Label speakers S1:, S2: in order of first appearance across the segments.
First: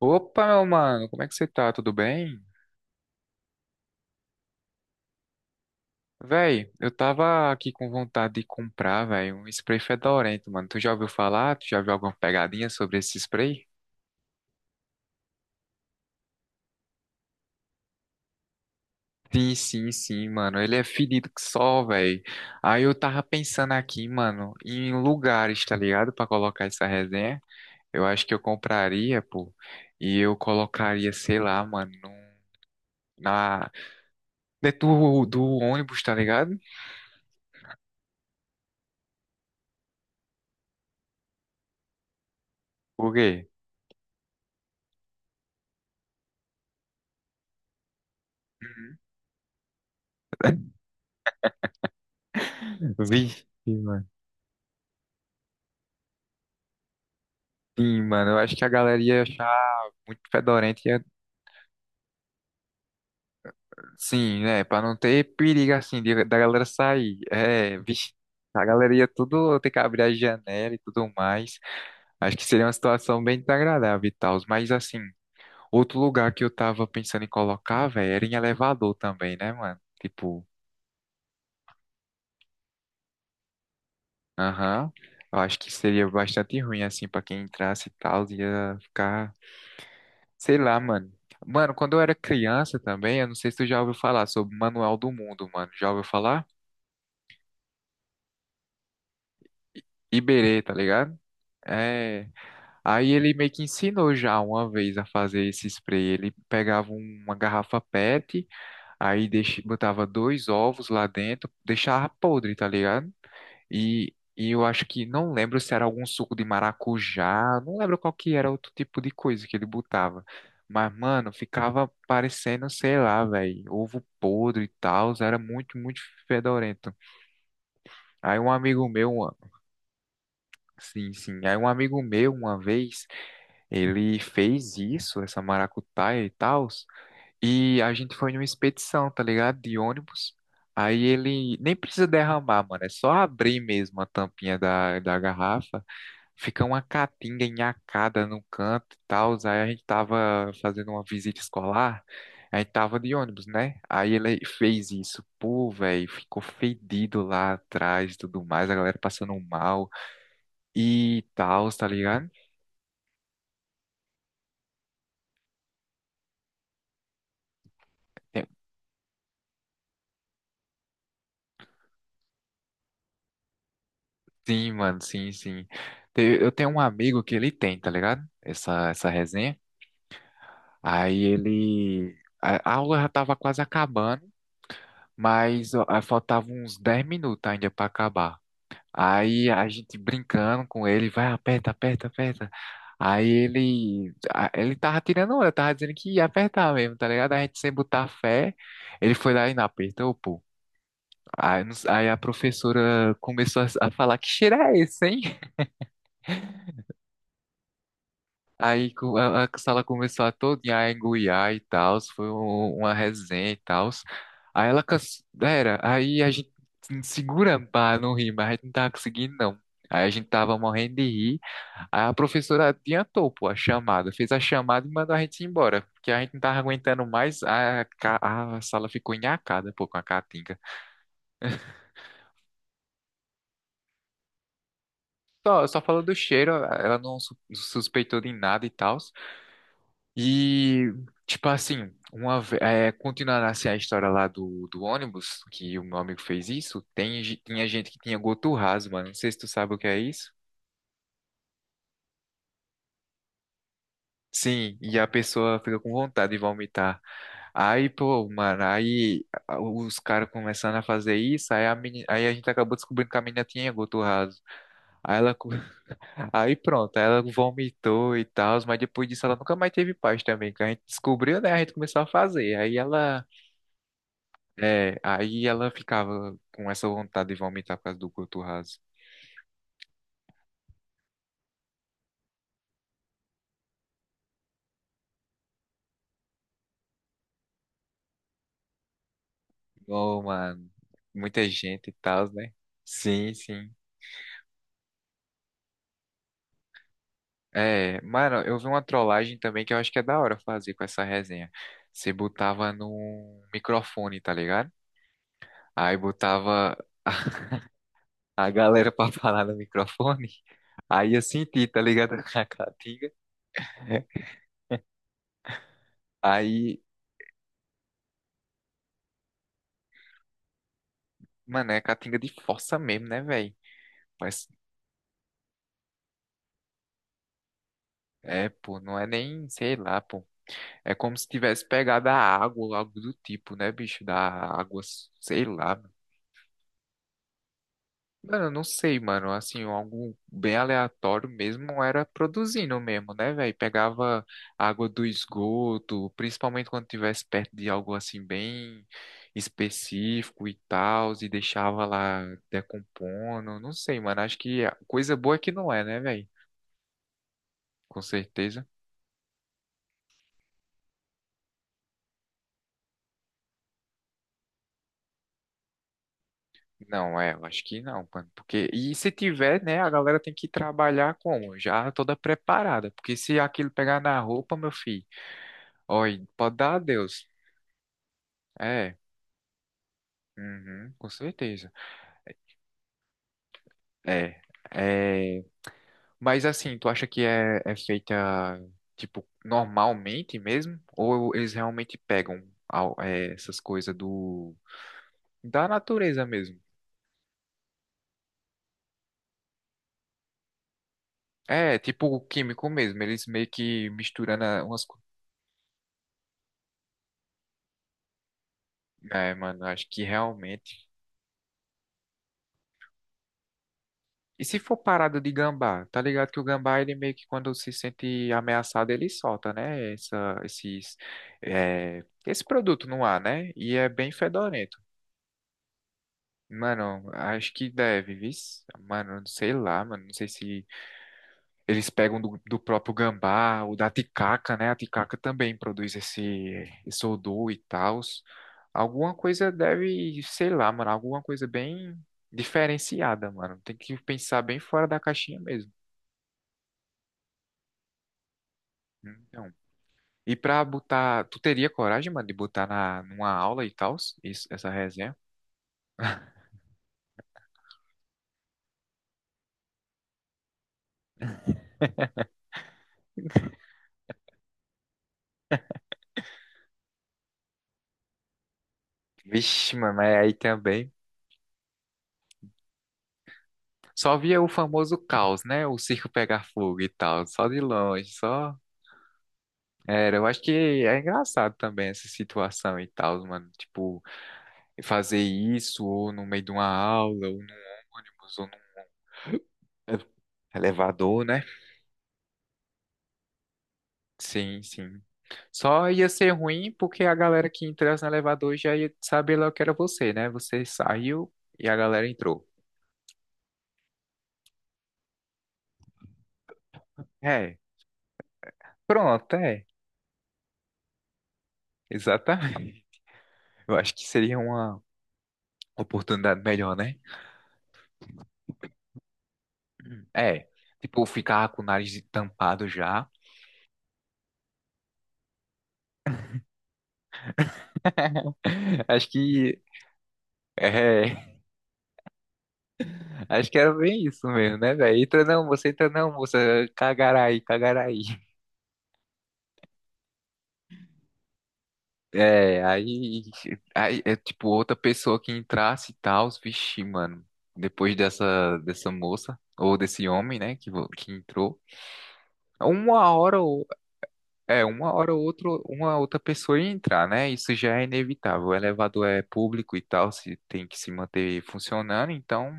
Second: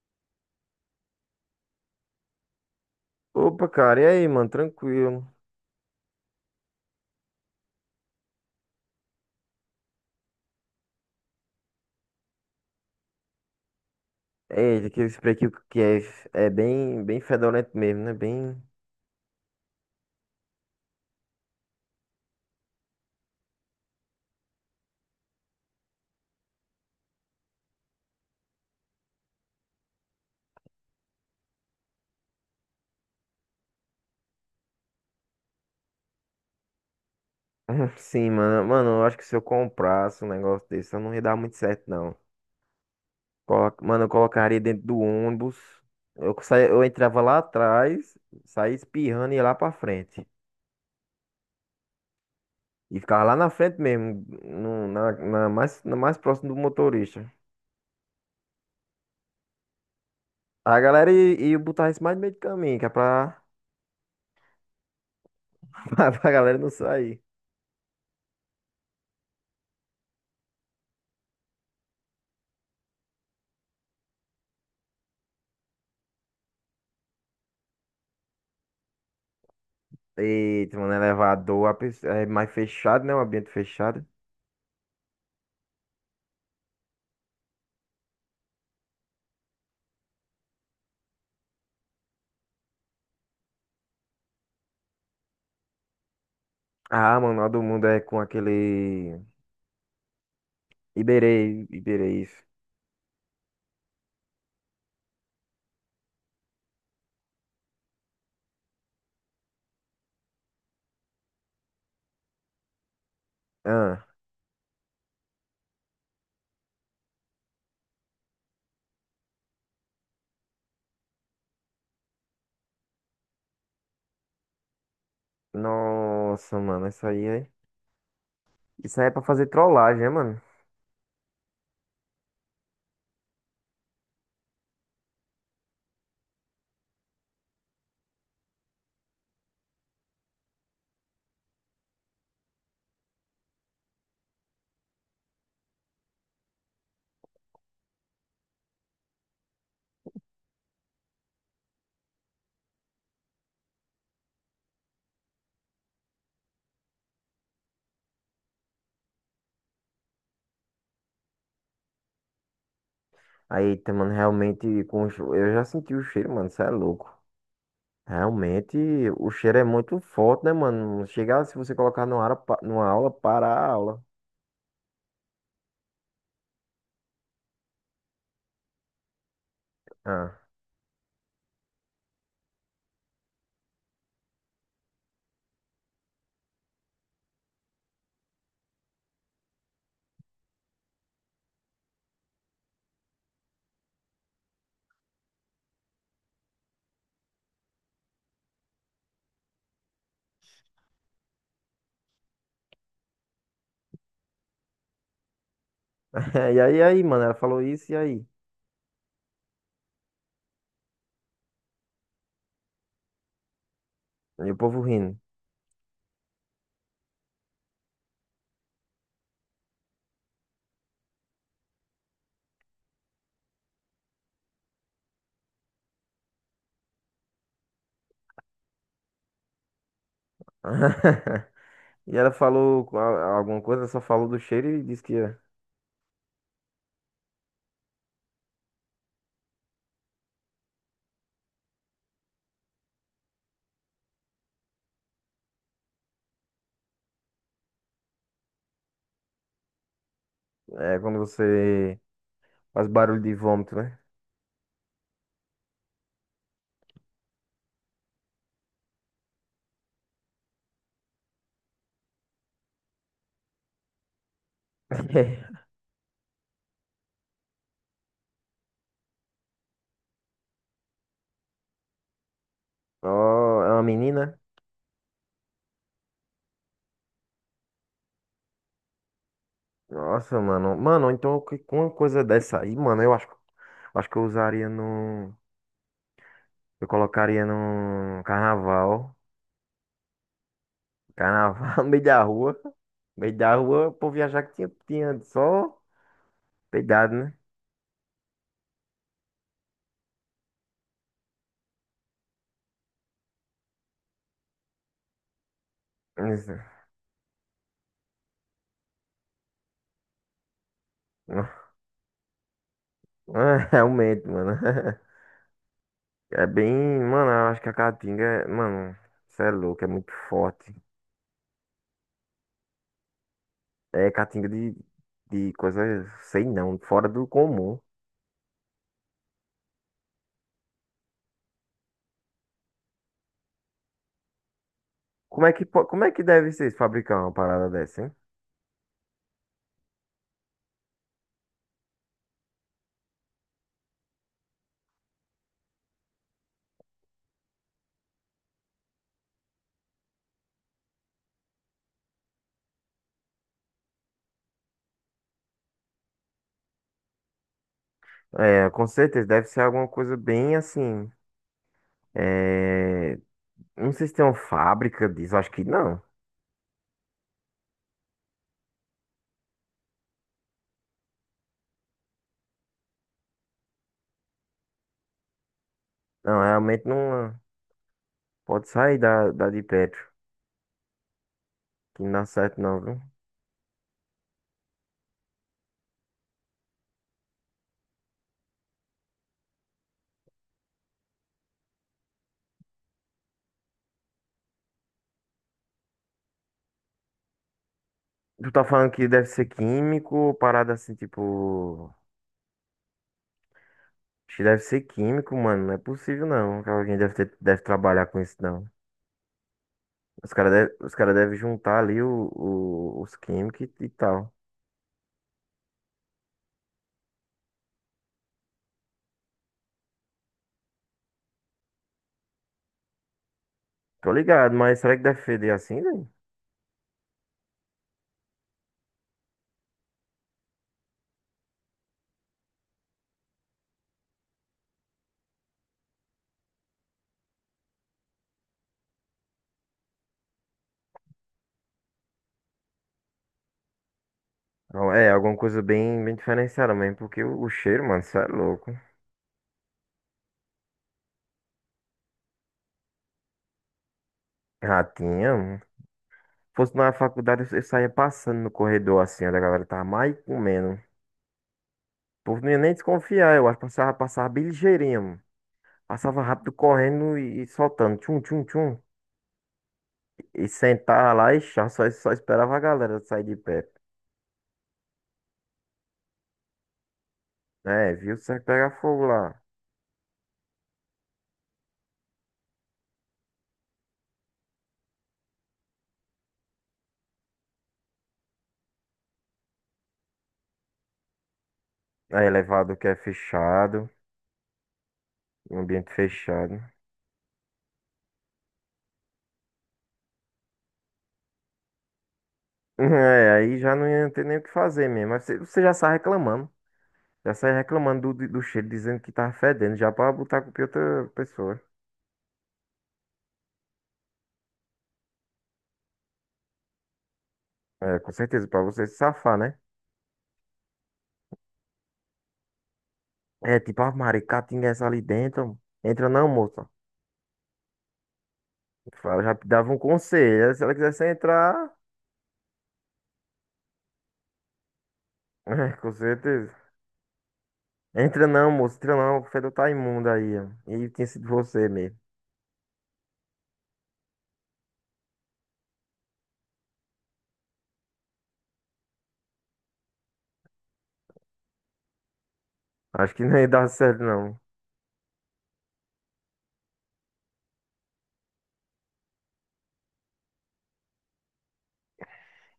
S1: Opa, meu mano, como é que você tá? Tudo bem?
S2: Opa, cara, e aí, mano? Tranquilo.
S1: Véi, eu tava aqui com vontade de comprar, véi, um spray fedorento, mano. Tu já ouviu falar? Tu já viu alguma pegadinha sobre esse spray?
S2: É, aquele spray bem fedorento mesmo, né? Bem.
S1: Sim, sim, sim, mano. Ele é fedido que só, véi. Aí eu tava pensando aqui, mano, em lugares, tá ligado? Pra colocar essa resenha. Eu acho que eu compraria, pô. E eu colocaria, sei lá, mano, na... dentro do ônibus, tá ligado?
S2: Sim, mano. Mano, eu acho que se eu comprasse um negócio desse, eu não ia dar muito certo, não.
S1: Por quê?
S2: Mano, eu colocaria dentro do ônibus. Eu saía, eu entrava lá atrás, saía espirrando e ia lá pra frente. E ficava lá
S1: Vixe,
S2: na frente
S1: mano.
S2: mesmo, no, na, na mais próximo do motorista.
S1: Sim, mano, eu acho que a galera ia achar muito
S2: A
S1: fedorento, ia,
S2: galera ia botar isso mais no meio do caminho, que é pra,
S1: sim, né, pra não ter perigo, assim,
S2: pra
S1: da
S2: galera
S1: galera
S2: não
S1: sair,
S2: sair.
S1: é, vixe, a galera ia tudo ter que abrir a janela e tudo mais, acho que seria uma situação bem desagradável e tal, mas, assim, outro lugar que eu tava pensando em colocar, velho, era em elevador também, né, mano, tipo,
S2: Eita, mano, elevador, é mais fechado, né? Um ambiente fechado.
S1: aham, eu acho que seria bastante ruim, assim, pra quem entrasse e tal, ia ficar. Sei lá, mano. Mano, quando eu era criança também, eu não sei se tu já ouviu falar sobre o Manual do Mundo, mano. Já ouviu falar?
S2: Ah, mano, lá do mundo é com aquele.
S1: Iberê, tá ligado?
S2: Iberê,
S1: É.
S2: isso.
S1: Aí ele meio que ensinou já uma vez a fazer esse spray. Ele pegava uma garrafa PET, aí botava dois ovos lá dentro, deixava podre, tá ligado?
S2: Ah,
S1: E eu acho que não lembro se era algum suco de maracujá, não lembro qual que era outro tipo de coisa que ele botava. Mas, mano, ficava parecendo, sei lá, velho, ovo podre e tal, era muito, muito
S2: nossa, mano,
S1: fedorento.
S2: isso aí é.
S1: Aí um amigo
S2: Isso aí é
S1: meu,
S2: pra
S1: uma-
S2: fazer trollagem, né, mano?
S1: Sim, sim, aí um amigo meu, uma vez, ele fez isso, essa maracutaia e tal, e a gente foi numa expedição, tá ligado? De ônibus. Aí ele nem precisa derramar, mano, é só abrir mesmo a tampinha da garrafa. Fica uma caatinga enhacada no canto e tal. Aí a gente tava fazendo uma visita escolar, a gente tava de ônibus, né? Aí ele fez isso. Pô, velho, ficou fedido lá atrás e tudo mais, a galera passando mal e tal, tá ligado?
S2: Aí, eita, mano, realmente, eu já senti o cheiro, mano, isso é louco.
S1: Tem-
S2: Realmente, o cheiro é muito forte, né, mano? Chegar, se você colocar numa aula, para a aula.
S1: Sim, mano, sim, sim. Eu tenho um amigo que ele tem, tá ligado? Essa resenha.
S2: Ah,
S1: Aí ele. A aula já tava quase acabando, mas ó, faltava uns 10 minutos ainda pra acabar. Aí a gente brincando com ele, vai, aperta, aperta, aperta. Aí ele tava tirando onda, tava dizendo que ia apertar mesmo, tá ligado? A gente sem botar fé, ele foi lá e não apertou, pô. Aí, não s- aí a professora começou a falar, que cheiro é esse, hein?
S2: e aí, mano, ela falou isso, e aí?
S1: A sala começou a todinha a engoiar e tal, foi uma resenha e tal.
S2: E o
S1: Aí
S2: povo
S1: ela,
S2: rindo.
S1: canse- era, aí a gente se segura pra não rir, mas a gente não tava conseguindo, não. Aí a gente tava morrendo de rir. Aí a professora adiantou, pô, a chamada, fez a chamada e mandou a gente ir embora, porque a gente não tava aguentando mais, a sala ficou enacada, pô, com a caatinga.
S2: E ela falou alguma coisa, só falou do cheiro e disse que é
S1: Só falou do cheiro, ela não suspeitou de nada e tal. E, tipo assim, continuando assim a história lá do ônibus, que o meu amigo fez isso, tinha gente que tinha goturrazo, mano, não sei se tu sabe o que é isso.
S2: é quando você faz barulho de vômito, né?
S1: Sim, e a pessoa fica com vontade de vomitar. Aí, pô, mano, os caras começando a fazer isso, aí a gente acabou descobrindo que a menina tinha goto raso. Aí, ela, aí pronto, aí ela vomitou e tal, mas depois disso ela nunca mais teve paz também, que a gente descobriu, né? A gente começou a fazer. Aí ela,
S2: Ó, é uma menina?
S1: é, aí ela ficava com essa vontade de vomitar por causa do goto raso.
S2: Nossa, mano. Mano, então com uma coisa dessa aí, mano, acho que eu usaria no. Eu colocaria no carnaval.
S1: Ô, mano, muita
S2: Carnaval no
S1: gente e
S2: meio da
S1: tal, né?
S2: rua. No
S1: Sim,
S2: meio da
S1: sim.
S2: rua, o povo ia achar que tinha só peidado, né?
S1: É, mano, eu vi uma trollagem também que eu acho que é da hora fazer com essa resenha. Você botava num microfone, tá ligado? Aí
S2: Isso.
S1: botava a galera pra falar no microfone. Aí eu senti, tá ligado? A caatinga.
S2: Realmente, mano. É bem.
S1: Aí,
S2: Mano, eu acho que a caatinga é. Mano, você é louco, é muito forte.
S1: mano, é caatinga de força mesmo, né, velho?
S2: É
S1: Mas
S2: caatinga de coisa, sei não, fora do comum.
S1: é, pô, não é nem, sei lá, pô. É como se tivesse pegado a água, ou algo do tipo, né, bicho? Da água, sei
S2: Como é que,
S1: lá.
S2: como é que deve ser fabricar uma parada dessa, hein?
S1: Mano, eu não sei, mano. Assim, algo bem aleatório mesmo era produzindo mesmo, né, velho? Pegava água do esgoto, principalmente quando tivesse perto de algo assim bem específico e tal, e deixava lá decompondo. Não sei, mano. Acho que a coisa boa é que não é, né, velho? Com certeza.
S2: É, com certeza, deve ser alguma coisa bem assim. É, não sei se tem uma fábrica disso, acho que não.
S1: Não é, eu acho que não, mano. Porque e se tiver, né, a galera tem que trabalhar como? Já toda preparada, porque se aquilo pegar na roupa, meu filho, olha,
S2: Não,
S1: pode dar
S2: realmente
S1: adeus.
S2: não. Pode
S1: É.
S2: sair da de Petro,
S1: Uhum, com certeza.
S2: que não dá certo não, viu?
S1: É, é, mas assim, tu acha que é feita tipo normalmente mesmo? Ou eles realmente pegam essas coisas do da natureza mesmo?
S2: Tu tá falando que deve ser químico, parada assim,
S1: É,
S2: tipo.
S1: tipo o químico mesmo, eles meio que
S2: Acho que
S1: misturando
S2: deve ser
S1: umas coisas.
S2: químico, mano. Não é possível, não. Que alguém deve ter, deve trabalhar com isso, não.
S1: É, mano, acho que realmente.
S2: Os cara devem juntar ali os químicos e tal.
S1: E se for parada de gambá, tá ligado que o gambá, ele meio que quando se sente ameaçado, ele solta, né? Esse produto no ar, né? E é bem
S2: Tô ligado,
S1: fedorento.
S2: mas será que deve feder assim, velho?
S1: Mano, acho que deve, vis. Mano, sei lá, mano. Não sei se eles pegam do próprio gambá ou da ticaca, né? A ticaca também produz esse odor e tal. Alguma coisa deve, sei lá, mano. Alguma coisa bem diferenciada, mano. Tem que pensar bem fora
S2: Não,
S1: da
S2: é, alguma
S1: caixinha
S2: coisa
S1: mesmo.
S2: bem, bem diferenciada mesmo, porque o cheiro, mano, isso é louco.
S1: Então, e pra botar, tu teria coragem, mano, de botar numa aula e tal, essa resenha?
S2: Ratinha, mano. Se fosse na faculdade, eu saía passando no corredor assim, onde a galera tava mais comendo. O povo não ia nem desconfiar, eu acho. Passava, passava bem ligeirinho, mano. Passava rápido correndo e soltando. Tchum, tchum, tchum.
S1: Vixe, mano, mas aí
S2: E
S1: também.
S2: sentar lá e chá, só esperava a galera sair de pé.
S1: Só via o famoso caos, né? O circo pegar fogo e tal, só de
S2: É,
S1: longe,
S2: viu? Você
S1: só.
S2: pega fogo lá.
S1: Era, eu acho que é engraçado também essa situação e tal, mano. Tipo, fazer isso ou no meio de uma aula, ou num ônibus, ou num elevador, né?
S2: É elevado que é fechado,
S1: Sim, sim.
S2: um
S1: Só
S2: ambiente
S1: ia ser
S2: fechado.
S1: ruim porque a galera que entrasse no elevador já ia saber logo que era você, né? Você saiu e a galera entrou.
S2: É, aí já não ia ter nem o que fazer mesmo. Mas você já sai reclamando. Já sai
S1: É,
S2: reclamando do cheiro, dizendo que tá
S1: pronto, é,
S2: fedendo, já pra botar a culpa em outra pessoa.
S1: exatamente. Eu acho que seria uma oportunidade melhor, né?
S2: É, com certeza, pra você se safar, né?
S1: É, tipo, ficar com o nariz tampado já.
S2: É, tipo, a maricatinga essa ali dentro. Entra não, moça.
S1: Acho
S2: Fala, já
S1: que
S2: dava um conselho, né? Se ela
S1: é,
S2: quisesse entrar,
S1: acho que era bem isso mesmo, né, velho? Entra não, você
S2: é,
S1: entra
S2: com
S1: não, moça,
S2: certeza.
S1: cagarai, cagarai.
S2: Entra não, moço, entra não. O fedor tá imundo aí, ó. E tinha sido você mesmo.
S1: É, aí é tipo outra pessoa que entrasse e tal, vixi, mano. Depois dessa moça ou desse homem, né, que entrou. Uma
S2: Acho que não
S1: hora
S2: ia
S1: ou
S2: dar certo, não.
S1: É, uma hora ou outra, uma outra pessoa ia entrar, né? Isso já é inevitável. O elevador é público e tal, se tem que se manter funcionando, então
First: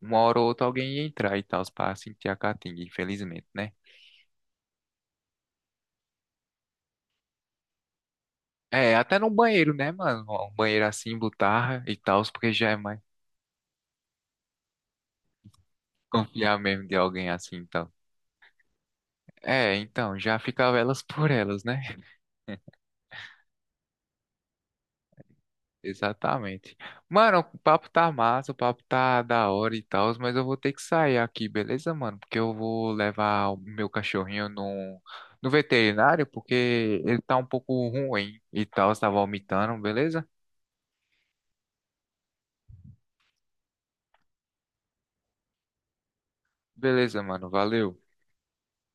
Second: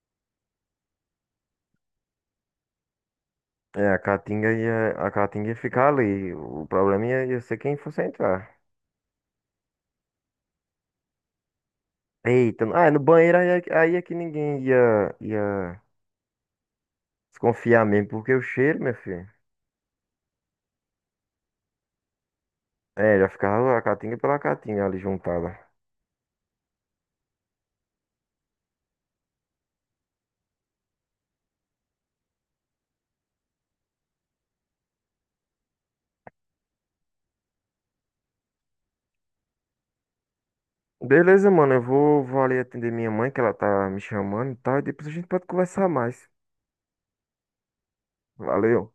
S1: uma hora ou outra alguém ia entrar e tal, para sentir a catinga, infelizmente, né?
S2: É, a caatinga ia ficar ali. O problema ia ser quem fosse entrar.
S1: É, até no banheiro, né, mano? Um banheiro assim, botarra e tal, porque
S2: Eita,
S1: já é
S2: ah,
S1: mais
S2: no banheiro aí, aí é que ninguém ia
S1: confiar mesmo de alguém assim,
S2: desconfiar
S1: então.
S2: mesmo, porque o cheiro, meu filho.
S1: É, então, já ficava elas por elas, né?
S2: É, já ficava a caatinga pela caatinga ali juntada.
S1: Exatamente. Mano, o papo tá massa, o papo tá da hora e tal, mas eu vou ter que sair aqui, beleza, mano? Porque eu vou levar o meu cachorrinho no veterinário, porque ele tá um pouco ruim e tal, tá vomitando, beleza?
S2: Beleza, mano, vou ali atender minha mãe, que ela tá me chamando e tal, e depois a gente pode conversar mais.
S1: Beleza, mano, valeu.
S2: Valeu.